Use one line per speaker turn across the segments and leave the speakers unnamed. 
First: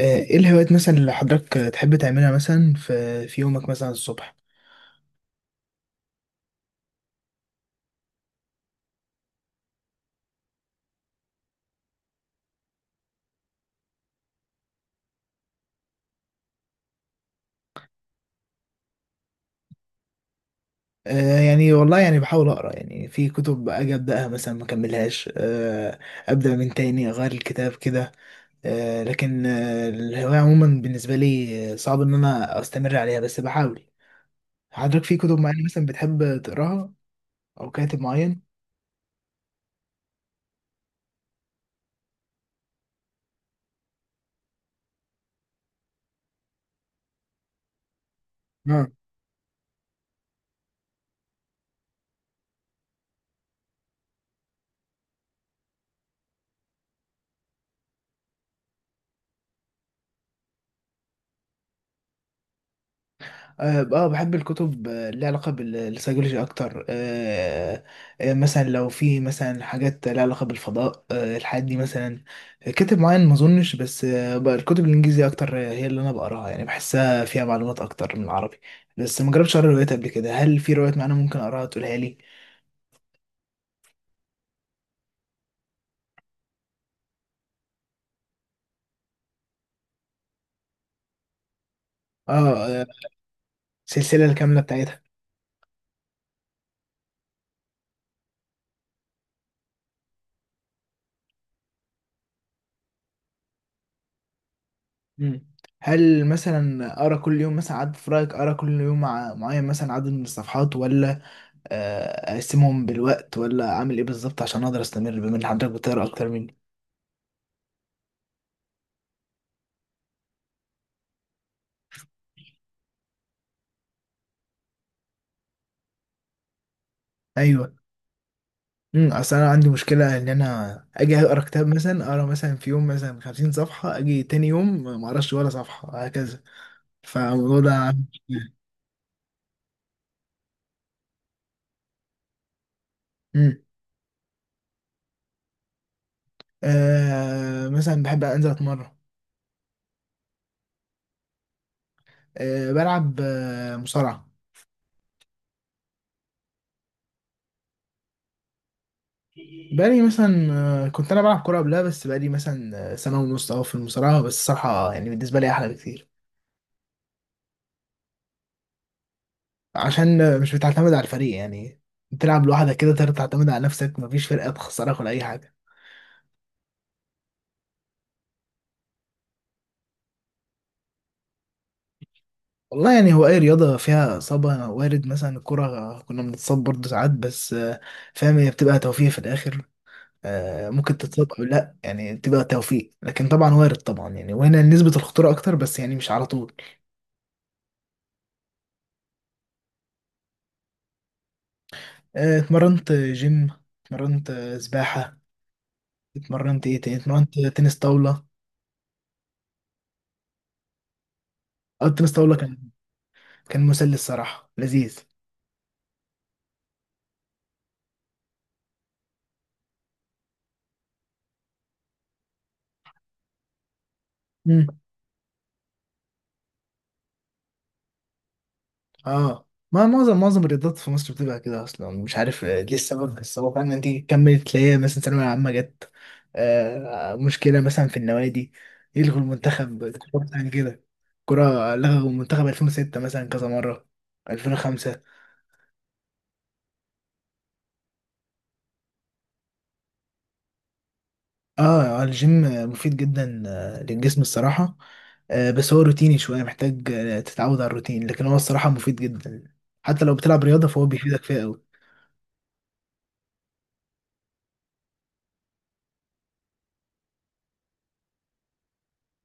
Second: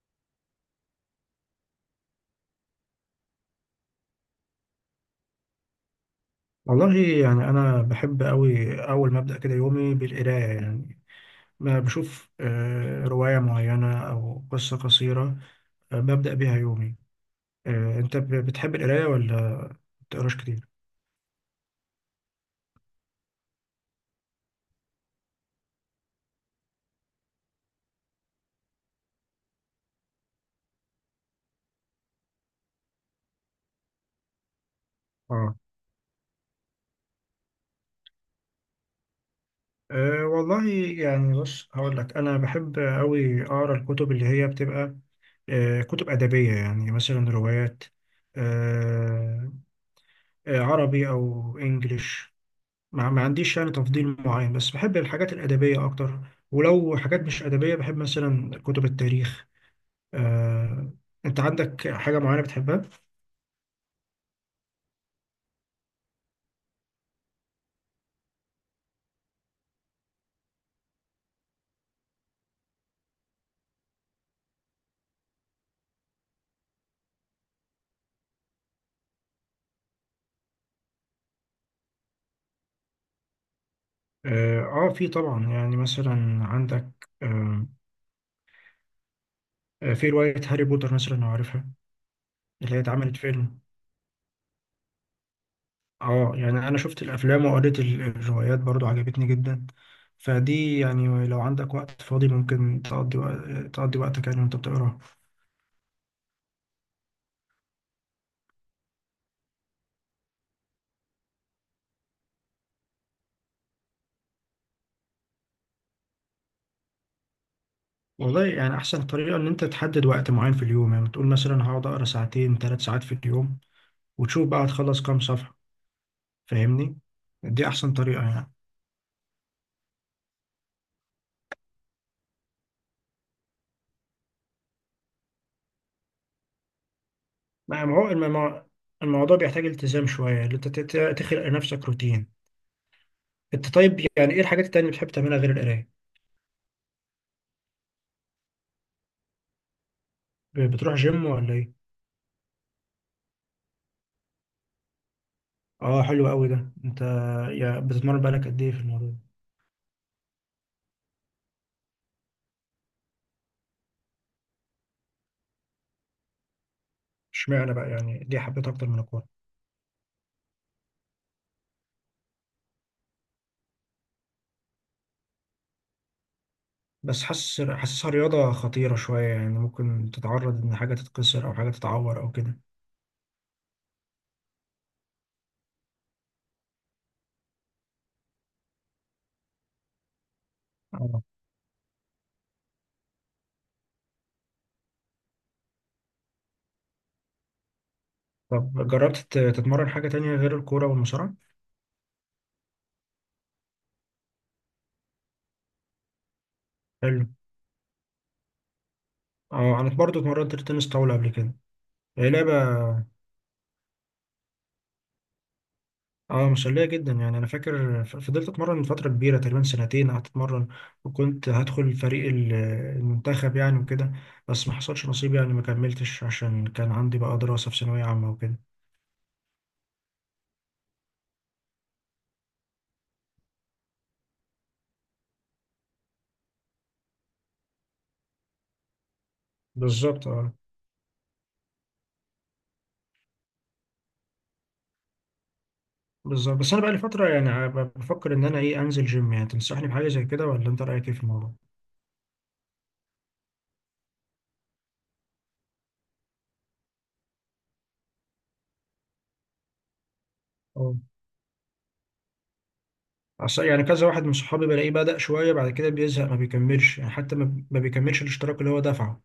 ايه الهوايات مثلا اللي حضرتك تحب تعملها مثلا في يومك مثلا الصبح؟
والله، يعني أنا بحب أوي أول ما أبدأ كده يومي بالقراية. يعني ما بشوف، رواية معينة أو قصة قصيرة. ببدأ بيها يومي. أنت بتحب القراية ولا بتقراش كتير؟
يعني والله يعني بحاول اقرا يعني في كتب اجي ابداها مثلا ما اكملهاش ابدا من تاني اغير الكتاب كده. لكن الهوايه عموما بالنسبه لي صعب ان انا استمر عليها بس بحاول. حضرتك في كتب
آه
معينه مثلا بتحب تقراها او كاتب معين؟
آه، والله، يعني بص هقول لك، أنا بحب أوي أقرأ الكتب اللي هي بتبقى كتب أدبية، يعني مثلا روايات. آه، عربي أو إنجليش. ما عنديش يعني تفضيل معين، بس بحب الحاجات الأدبية أكتر. ولو حاجات مش أدبية، بحب مثلا كتب التاريخ. آه، أنت عندك حاجة معينة بتحبها؟
اه. بحب الكتب اللي علاقة بالسيكولوجي اكتر. آه، مثلا لو في مثلا حاجات لها علاقة بالفضاء الحاجات دي مثلا. كاتب معين ما اظنش، بس بقى الكتب الانجليزية اكتر هي اللي انا بقراها، يعني بحسها فيها معلومات اكتر من العربي. بس ما جربتش اقرا روايات قبل كده. هل في روايات معينة ممكن اقراها تقولها لي؟
آه, آه، في طبعا، يعني مثلا عندك في رواية هاري بوتر مثلا، لو عارفها،
اه.
اللي هي
آه،
اتعملت فيلم.
السلسلة الكاملة بتاعتها.
يعني أنا شفت الأفلام وقريت الروايات برضو، عجبتني جدا. فدي يعني لو عندك وقت فاضي ممكن تقضي تقضي وقتك يعني وأنت بتقراها.
مم. هل مثلا اقرا كل يوم مثلا عدد، في رايك اقرا كل يوم مع معين مثلا عدد من الصفحات، ولا اقسمهم بالوقت، ولا اعمل ايه بالظبط عشان اقدر استمر بما ان حضرتك بتقرا اكتر مني؟
والله، يعني أحسن طريقة إن أنت تحدد وقت معين في اليوم. يعني تقول مثلا هقعد أقرأ ساعتين 3 ساعات في اليوم، وتشوف بقى هتخلص كام صفحة. فاهمني؟ دي
ايوه.
أحسن طريقة يعني.
اصل انا عندي مشكله ان انا اجي اقرا كتاب مثلا اقرا مثلا في يوم مثلا 50 صفحه، اجي تاني يوم ما اقراش ولا صفحه، هكذا فالموضوع ده
ما
عامل
هو
مشكلة.
الموضوع بيحتاج التزام شوية إن أنت تخلق لنفسك روتين.
امم
أنت طيب، يعني إيه الحاجات التانية اللي بتحب تعملها غير القراية؟
مثلا بحب انزل اتمرن.
بتروح جيم ولا إيه؟
بلعب مصارعه.
آه، حلو أوي ده. أنت يعني بتتمرن بقالك قد إيه في الموضوع ده؟
بقالي مثلا كنت انا بلعب كوره قبلها، بس بقالي مثلا سنه ونص اهو في المصارعه، بس الصراحه يعني بالنسبه لي احلى بكتير.
اشمعنى بقى يعني دي حبيتها أكتر من الكورة؟
عشان مش بتعتمد على الفريق يعني، بتلعب لوحدك كده تقدر تعتمد على نفسك، مفيش فرقة تخسرك ولا أي حاجة.
بس حاسسها رياضة خطيرة شوية، يعني ممكن تتعرض إن حاجة تتكسر أو حاجة تتعور أو كده.
والله يعني هو أي رياضة فيها إصابة وارد، مثلا الكرة كنا بنتصاب برضه ساعات، بس فاهم هي بتبقى توفيق في الآخر. ممكن
اه،
تتصاب أو لأ، يعني بتبقى توفيق، لكن طبعا وارد طبعا يعني، وهنا نسبة الخطورة أكتر بس يعني مش على طول.
طب جربت تتمرن حاجة تانية غير الكورة والمصارعة؟
اتمرنت جيم، اتمرنت سباحة، اتمرنت إيه تاني،
حلو.
اتمرنت تنس طاولة.
اه، أنا برضه اتمرنت تنس طاولة قبل كده.
أو التنس
هي
طاولة
لعبة.
كان مسلي الصراحة، لذيذ.
اه، مسلية جدا. يعني أنا فاكر، فضلت أتمرن من فترة كبيرة، تقريبا سنتين قعدت أتمرن، وكنت هدخل فريق المنتخب يعني وكده. بس ما حصلش نصيب يعني، ما كملتش عشان كان عندي بقى دراسة في ثانوية عامة وكده.
اه. ما معظم الرياضات في مصر بتبقى كده اصلا، مش عارف ليه السبب، بس هو فعلا انت كملت تلاقيها مثلا ثانويه عامه جت. مشكله مثلا في النوادي، يلغوا المنتخب الكوره
بالظبط،
مثلا
اه،
كده. الكوره لغوا المنتخب 2006 مثلا كذا مره، 2005.
بالظبط. بس أنا بقى لي فترة يعني، بفكر إن أنا إيه، أنزل جيم يعني. تنصحني بحاجة زي كده، ولا أنت رأيك إيه في الموضوع؟
اه. الجيم مفيد جدا للجسم الصراحه. بس هو روتيني شويه، محتاج تتعود على الروتين، لكن هو الصراحه مفيد جدا. حتى لو بتلعب رياضه فهو بيفيدك فيها قوي.
عشان يعني كذا واحد من صحابي بلاقيه بدأ شوية، بعد كده بيزهق ما بيكملش يعني، حتى ما بيكملش الاشتراك اللي هو دفعه.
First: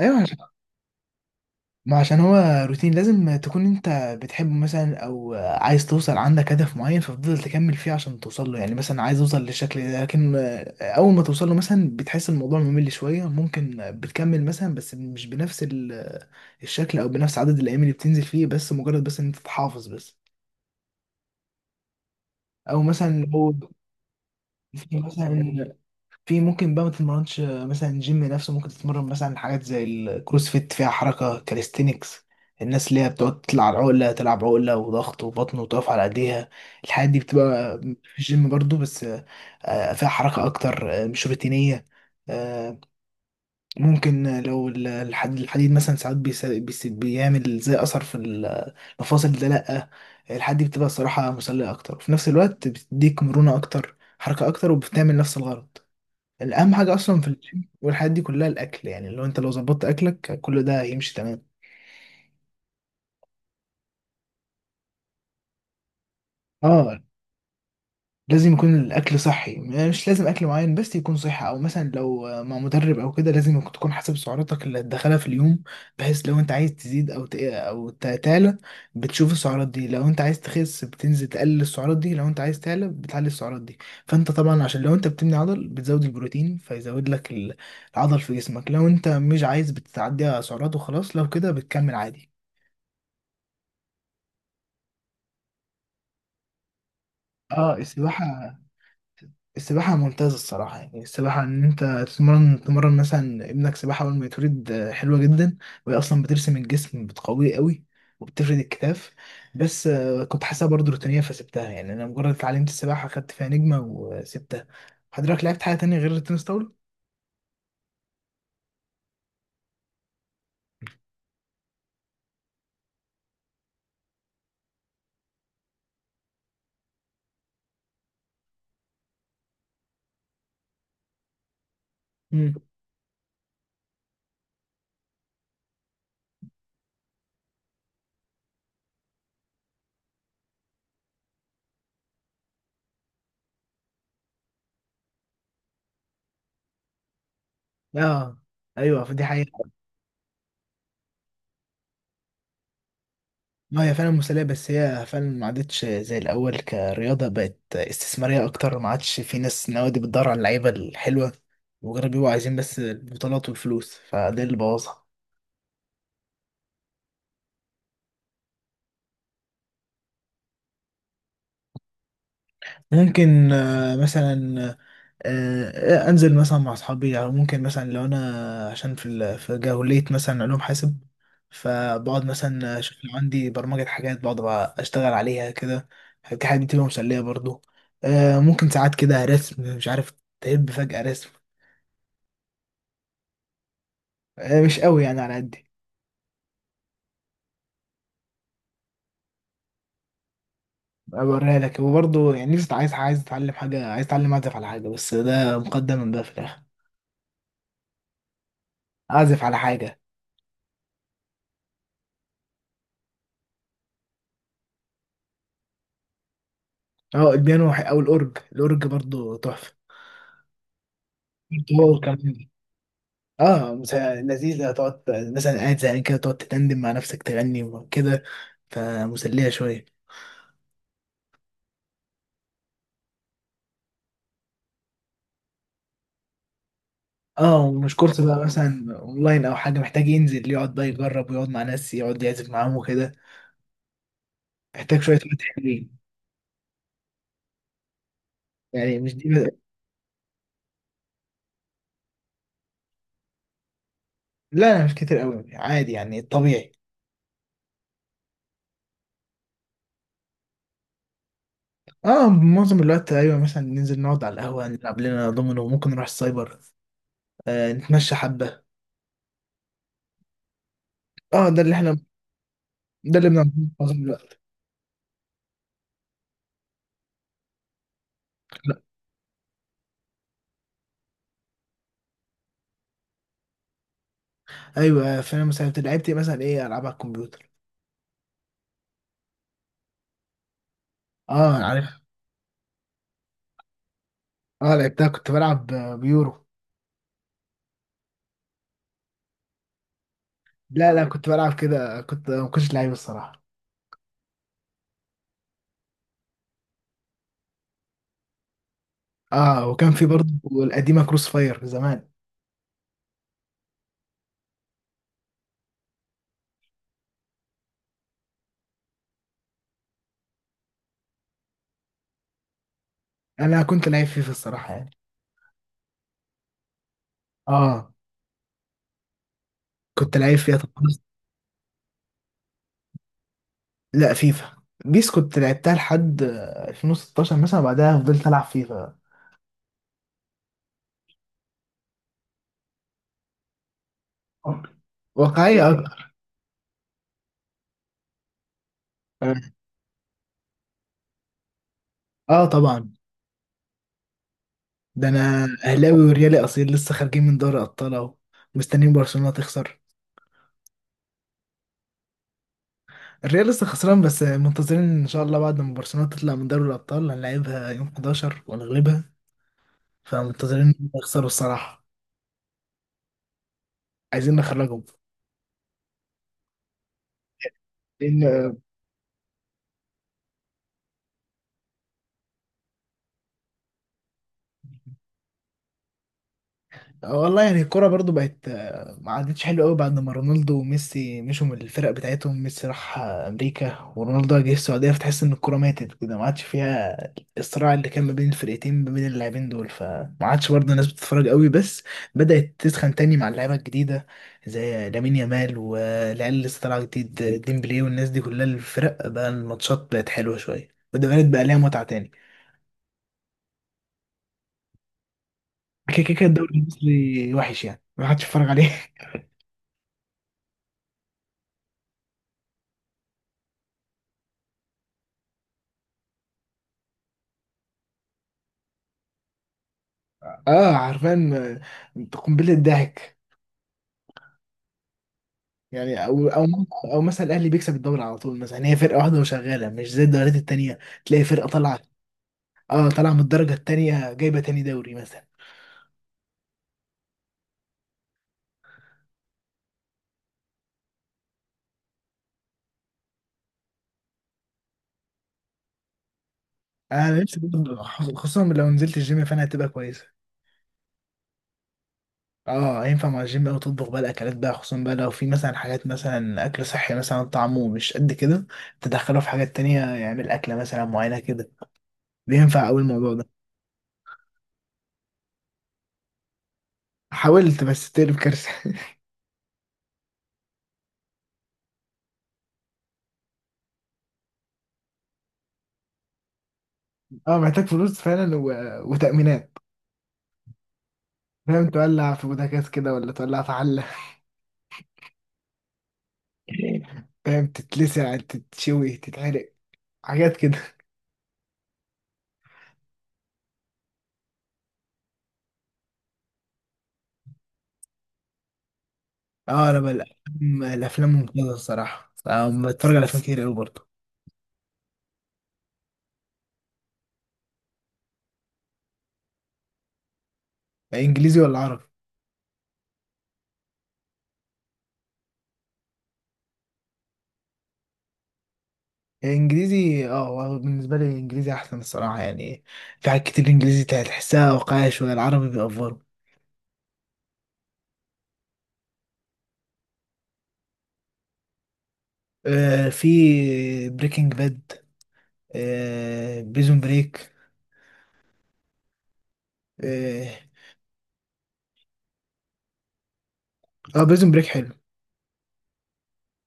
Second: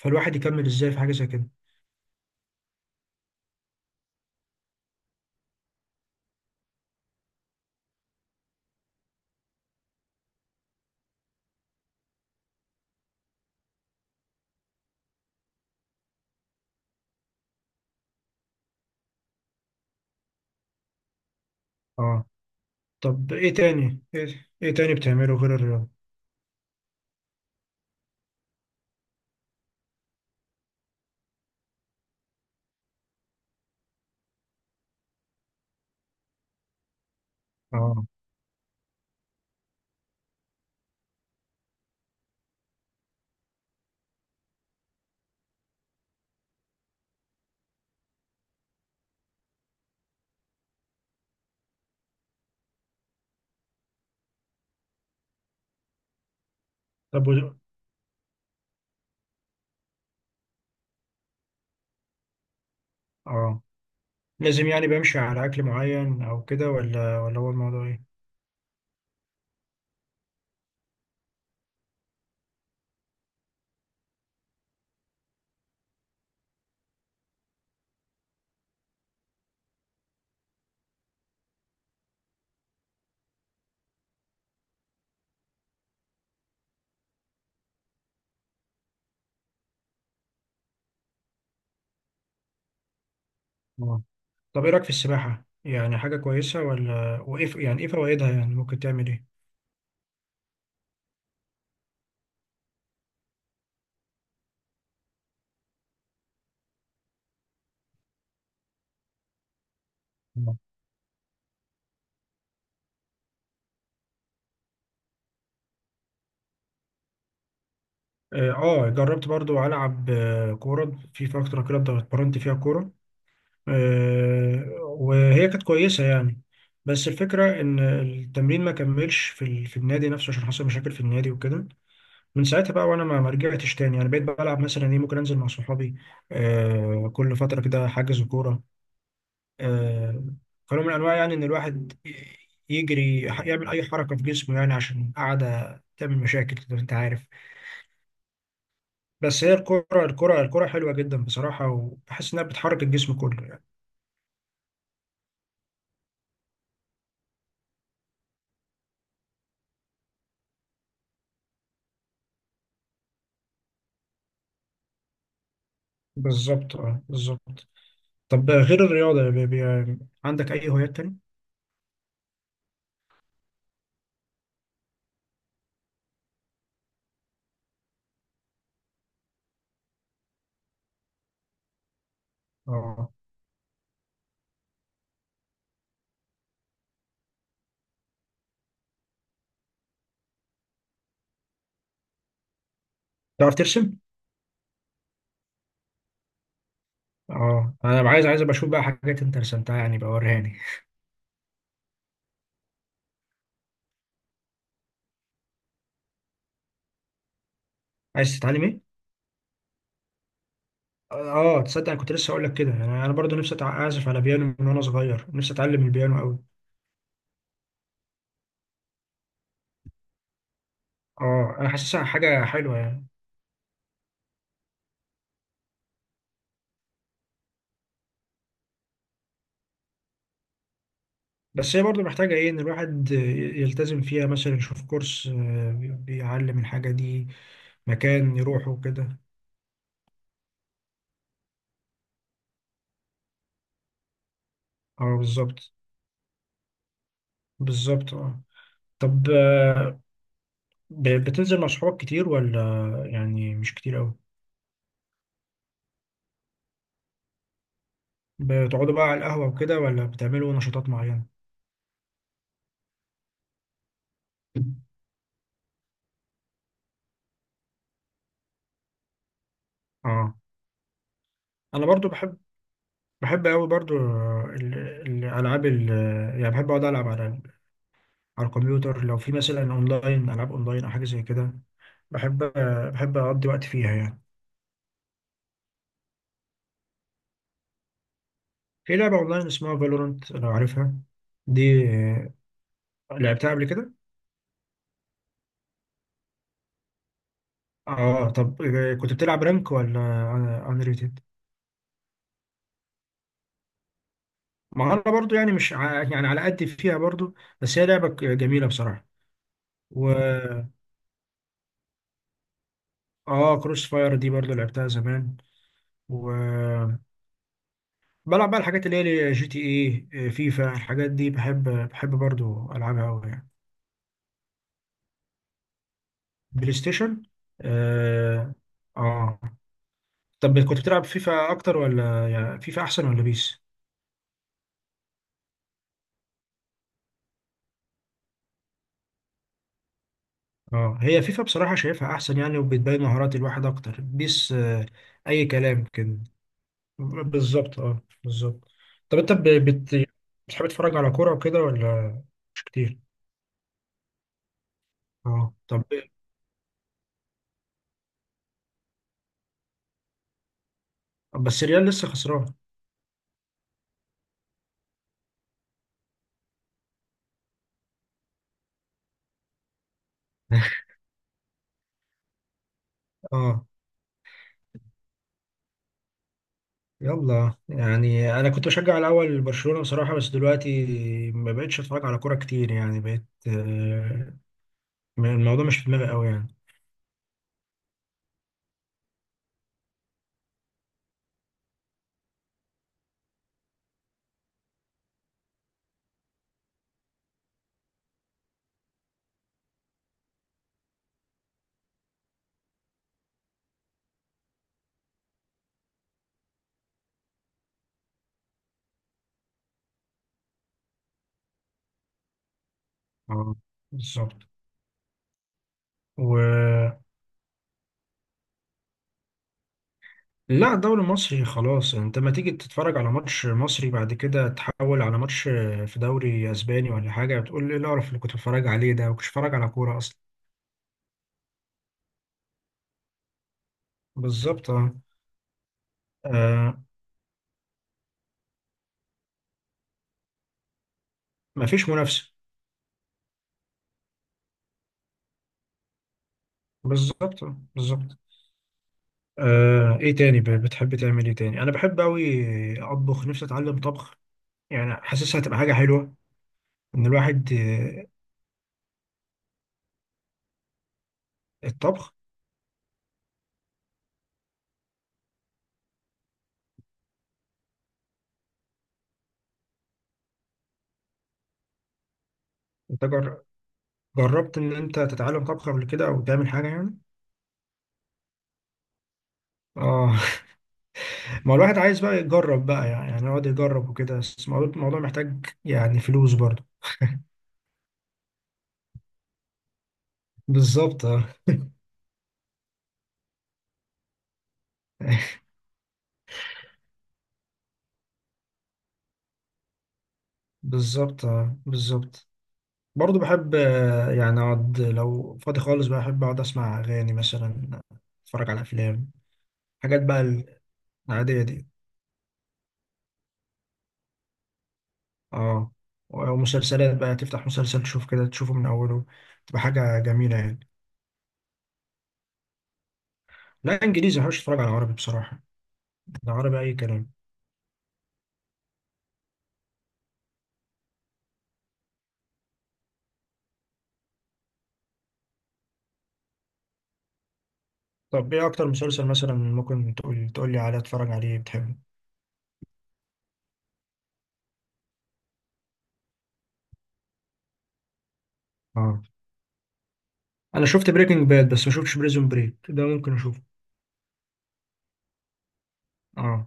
ايوه.
يكمل ازاي في حاجة زي كده؟
ما عشان هو روتين لازم تكون انت بتحبه مثلا، او عايز توصل عندك هدف معين فتفضل تكمل فيه عشان توصل له، يعني مثلا عايز اوصل للشكل ده. لكن اول ما توصل له مثلا بتحس الموضوع ممل شوية، ممكن بتكمل مثلا بس مش بنفس الشكل او بنفس عدد الايام اللي بتنزل فيه، بس مجرد بس ان انت تحافظ بس.
اه،
او مثلا
طب
لو
ايه تاني إيه تاني
في
بتعمله غير
مثلا
الرياضة؟
في، ممكن بقى ما تتمرنش مثلا جيم نفسه، ممكن تتمرن مثلا حاجات زي الكروس فيت فيها حركة كاليستينكس. الناس اللي هي بتقعد تطلع عقلة تلعب عقلة وضغط وبطن وتقف على ايديها، الحاجات دي بتبقى
اه،
في الجيم برضو، بس فيها حركة اكتر مش روتينية. آه، ممكن لو الحديد مثلا ساعات بيعمل زي اثر في المفاصل ده، لا الحاجات دي بتبقى الصراحة مسلية اكتر، وفي نفس الوقت بتديك مرونة اكتر حركة اكتر وبتعمل نفس الغرض. الأهم حاجة أصلا
طب
في الجيم والحاجات دي كلها الأكل، يعني لو ظبطت أكلك كل ده هيمشي تمام.
اه، لازم يعني بمشي على أكل معين أو كده،
اه.
ولا هو الموضوع ايه؟
لازم يكون الأكل صحي، مش لازم أكل معين بس يكون صحي، أو مثلا لو مع مدرب أو كده لازم تكون حاسب سعراتك اللي هتدخلها في اليوم، بحيث لو أنت عايز تزيد أو تعلى بتشوف السعرات دي، لو أنت عايز تخس بتنزل تقلل السعرات دي، لو أنت عايز تعلى بتعلي السعرات دي. فأنت طبعا عشان لو أنت بتبني عضل بتزود البروتين فيزود لك العضل في جسمك، لو أنت مش عايز بتعدي على سعرات وخلاص، لو كده بتكمل عادي.
اه، طب ايه رأيك في السباحة، يعني حاجة كويسة ولا، وايه
اه.
يعني ايه فوائدها، يعني
السباحة
ممكن تعمل ايه؟
السباحة ممتازة الصراحة، يعني السباحة إن أنت تمرن مثلا ابنك سباحة أول ما يتولد حلوة جدا. وهي أصلا بترسم الجسم بتقويه قوي وبتفرد الكتاف. بس كنت
اه.
حاسسها برضه روتينية فسبتها، يعني أنا مجرد اتعلمت السباحة خدت فيها نجمة وسبتها. حضرتك لعبت حاجة تانية غير التنس طاولة؟
آه، جربت برضو ألعب كورة في فترة كده، اتمرنت فيها كورة. وهي كانت كويسة يعني. بس الفكرة إن التمرين ما كملش في النادي نفسه عشان حصل مشاكل في النادي وكده. من
امم.
ساعتها بقى وأنا ما رجعتش تاني. يعني بقيت بلعب مثلا إيه، ممكن أنزل مع صحابي كل فترة كده، حجز كورة، آه، كنوع من أنواع يعني إن الواحد يجري يعمل أي حركة في جسمه، يعني عشان قاعدة تعمل مشاكل زي ما أنت عارف.
اه أيوه، فدي
بس هي
حقيقة.
الكرة حلوة جدا بصراحة، وبحس إنها بتحرك الجسم كله يعني.
ما هي فعلا مسلية، بس هي فعلا ما عادتش زي الأول، كرياضة بقت استثمارية أكتر، ما عادش في ناس نوادي بتدور على اللعيبة الحلوة، مجرد بيبقوا عايزين بس البطولات والفلوس، فده اللي بوظها.
بالظبط، اه، بالظبط. طب غير الرياضة، بي بي عندك أي هوايات تاني؟
ممكن مثلا أنزل مثلا مع أصحابي، أو ممكن مثلا لو أنا عشان في في جاهلية مثلا علوم حاسب، فبقعد مثلا أشوف
اه،
لو عندي برمجة حاجات بقعد بقى أشتغل عليها كده. دي حاجة بتبقى مسلية برضو. ممكن ساعات كده رسم، مش عارف، تهب فجأة رسم.
تعرف ترسم؟
مش قوي يعني، على قدي.
اه، أنا عايز أبقى أشوف بقى حاجات أنت رسمتها يعني بقى، وريهاني.
بوريها لك، وبرضه يعني نفسي عايز اتعلم حاجه، عايز اتعلم اعزف على حاجه، بس ده مقدم من ده في الاخر.
عايز تتعلم إيه؟
اعزف على حاجه.
اه تصدق، أنا كنت لسه أقول لك كده. أنا برضه نفسي أعزف على بيانو من وأنا صغير، نفسي أتعلم البيانو أوي.
اه. البيانو او الاورج برضه تحفه.
اه، أنا
هو
حاسسها حاجة
كمان.
حلوة يعني.
اه لذيذ، هتقعد مثلا قاعد زهقان كده تقعد تتندم مع نفسك تغني وكده، فمسليه شويه.
بس هي برضه محتاجة إيه، إن الواحد يلتزم فيها، مثلا يشوف كورس بيعلم الحاجة دي،
اه. ومش كورس
مكان
بقى
يروحه
مثلا
كده.
اونلاين او حاجه، محتاج ينزل يقعد بقى يجرب ويقعد مع ناس يقعد يعزف معاهم وكده، محتاج شويه
اه،
وقت
بالظبط.
حلوين.
بالظبط، اه.
يعني مش دي،
طب
لا.
بتنزل مع صحابك كتير ولا؟ يعني مش كتير قوي.
لا، مش كتير قوي، عادي يعني طبيعي.
بتقعدوا بقى على القهوة وكده، ولا بتعملوا نشاطات معينة؟
اه. معظم الوقت ايوه، مثلا ننزل نقعد على القهوه نلعب لنا دومينو، ممكن نروح السايبر، نتمشى حبه.
اه،
اه. ده اللي
انا
احنا،
برضو
ده اللي
بحب
بنعمله
قوي
معظم
برضو
الوقت.
الالعاب ال- يعني بحب اقعد العب على على
لا
الكمبيوتر، لو في مثلا اونلاين، العاب اونلاين او حاجة زي كده. بحب بحب اقضي وقت فيها يعني.
ايوه. فانا مثلا، أنت لعبت إيه مثلا، ايه العاب على الكمبيوتر؟
في لعبة اونلاين اسمها فالورانت، لو عارفها.
اه،
دي
عارف.
لعبتها قبل كده.
اه. لعبتها كنت بلعب بيورو.
اه، طب كنت بتلعب رانك ولا
لا، لا،
انريتد؟
كنت بلعب كده، كنت ما كنتش لعيب الصراحه.
ما انا برضو يعني مش يعني على قد فيها برضو. بس هي لعبة جميلة بصراحة.
اه. وكان في
و
برضه القديمه كروس فاير زمان.
اه، كروس فاير دي برضو لعبتها زمان. و بلعب بقى الحاجات اللي هي جي تي اي، فيفا، الحاجات دي بحب برضو العبها قوي يعني.
انا كنت لعيب فيفا الصراحه يعني.
بلاي ستيشن.
اه
اه. اه،
كنت لعيب فيها،
طب
طب
كنت
خلاص.
بتلعب فيفا اكتر ولا فيفا احسن ولا بيس؟
لا، فيفا. بيس كنت لعبتها لحد 2016 مثلا، بعدها فضلت العب فيفا.
اه، هي فيفا بصراحة شايفها احسن يعني، وبتبين مهارات الواحد اكتر. بيس آه، اي
واقعية
كلام
أكتر.
كده. بالظبط، اه، بالظبط. طب انت بتحب تتفرج على كورة وكده ولا؟
اه
مش
طبعا.
كتير؟
ده انا
اه، طب
اهلاوي وريالي اصيل، لسه خارجين من دوري ابطال اهو، مستنيين برشلونة تخسر.
بس الريال لسه خسران.
الريال لسه خسران، بس منتظرين ان شاء الله بعد ما برشلونة تطلع من دوري الابطال هنلعبها يوم 11 ونغلبها، فمنتظرين إن هم يخسروا الصراحة،
اه،
عايزين نخرجهم.
يلا يعني انا
لان
كنت بشجع الاول برشلونة بصراحة، بس دلوقتي ما بقتش اتفرج على كورة كتير يعني. بقيت، الموضوع مش في دماغي قوي يعني.
والله يعني الكرة برضو بقت ما عادتش حلوة قوي بعد ما رونالدو وميسي مشوا من الفرق بتاعتهم، ميسي راح أمريكا، ورونالدو جه السعودية، فتحس إن الكرة ماتت كده، ما عادش فيها الصراع اللي كان ما بين الفرقتين ما بين اللاعبين دول، فما عادش برضه الناس بتتفرج قوي، بس بدأت تسخن تاني مع اللعيبة الجديدة، زي لامين يامال والعيال اللي لسه طالعة جديد ديمبلي والناس دي كلها، الفرق بقى الماتشات بقت حلوة شوية، وده بقى لها متعة تاني.
اه، بالظبط.
كده كده الدوري
و
المصري وحش، يعني ما حدش يتفرج عليه.
لا، الدوري المصري خلاص، انت ما تيجي تتفرج على ماتش مصري بعد كده تحول على ماتش في دوري اسباني ولا حاجه، بتقول ايه القرف اللي كنت بتفرج عليه ده، وكنتش بتفرج على كوره اصلا.
اه، عارفان. قنبله ضحك،
بالظبط اه.
يعني او او
آه،
او مثلا الاهلي بيكسب الدوري على طول مثلا، يعني هي فرقه واحده وشغاله، مش زي الدوريات التانيه تلاقي فرقه طالعه.
مفيش منافسه.
اه، طالعه من الدرجه التانيه جايبه تاني دوري مثلا.
بالظبط، بالظبط. ايه تاني بتحب تعمل ايه تاني؟ انا بحب قوي اطبخ، نفسي اتعلم طبخ. يعني حاسسها هتبقى حاجه حلوه، ان
انا نفسي
الواحد
برضه، خصوصا لو نزلت الجيم فانا هتبقى كويسه.
الطبخ.
اه. هينفع مع الجيم، او تطبخ بقى الاكلات بقى، خصوصا بقى لو في مثلا حاجات مثلا اكل صحي مثلا طعمه مش قد كده تدخله في حاجات تانية يعمل اكله مثلا معينه كده، بينفع قوي
انت
الموضوع ده.
جربت ان انت تتعلم طبخ قبل كده او تعمل حاجه يعني؟
حاولت بس تقلب كارثه.
اه، ما هو الواحد عايز بقى يجرب بقى، يعني يقعد يجرب وكده. بس الموضوع محتاج يعني فلوس برضه.
اه محتاج فلوس فعلا، و... وتأمينات.
بالظبط اه.
فاهم، تولع في بوتاجاز كده ولا تولع في حلة. فاهم، تتلسع تتشوي تتعرق، حاجات كده.
بالظبط، آه، بالظبط. برضه بحب، يعني اقعد لو فاضي خالص بقى، احب اقعد اسمع اغاني مثلا، اتفرج على افلام،
اه. انا بقى
حاجات بقى
الأفلام
العادية
ممتازة
دي.
الصراحة، أنا بتفرج على افلام كتير قوي برضه.
اه، ومسلسلات بقى تفتح مسلسل تشوف كده، تشوفه من اوله، تبقى حاجة جميلة يعني.
انجليزي ولا عربي؟
لا، انجليزي، ما بحبش اتفرج على عربي بصراحة. العربي اي كلام.
انجليزي. اه. هو بالنسبة لي انجليزي احسن الصراحة يعني، في حاجات كتير انجليزي تحسها واقعية شوية، العربي بيأفوروا.
طب ايه اكتر مسلسل مثلا ممكن تقول لي عليه اتفرج عليه بتحبه؟
في بريكنج باد، بريزون بريك.
اه،
اه.
انا شفت بريكنج باد، بس ما شفتش بريزون بريك. ده ممكن اشوفه.
بريزون بريك حلو.
اه،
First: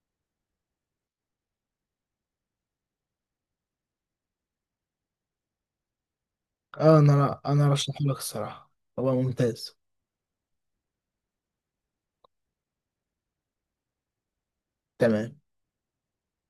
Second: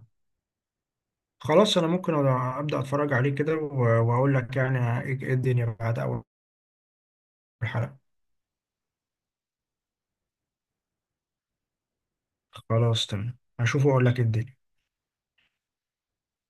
خلاص انا ممكن ابدا اتفرج عليه كده واقول لك يعني ايه إيه الدنيا بعد اول
اه. انا ارشحه
حلقة.
لك الصراحه، هو ممتاز.
خلاص تمام، هشوفه واقول لك إيه الدنيا.
تمام.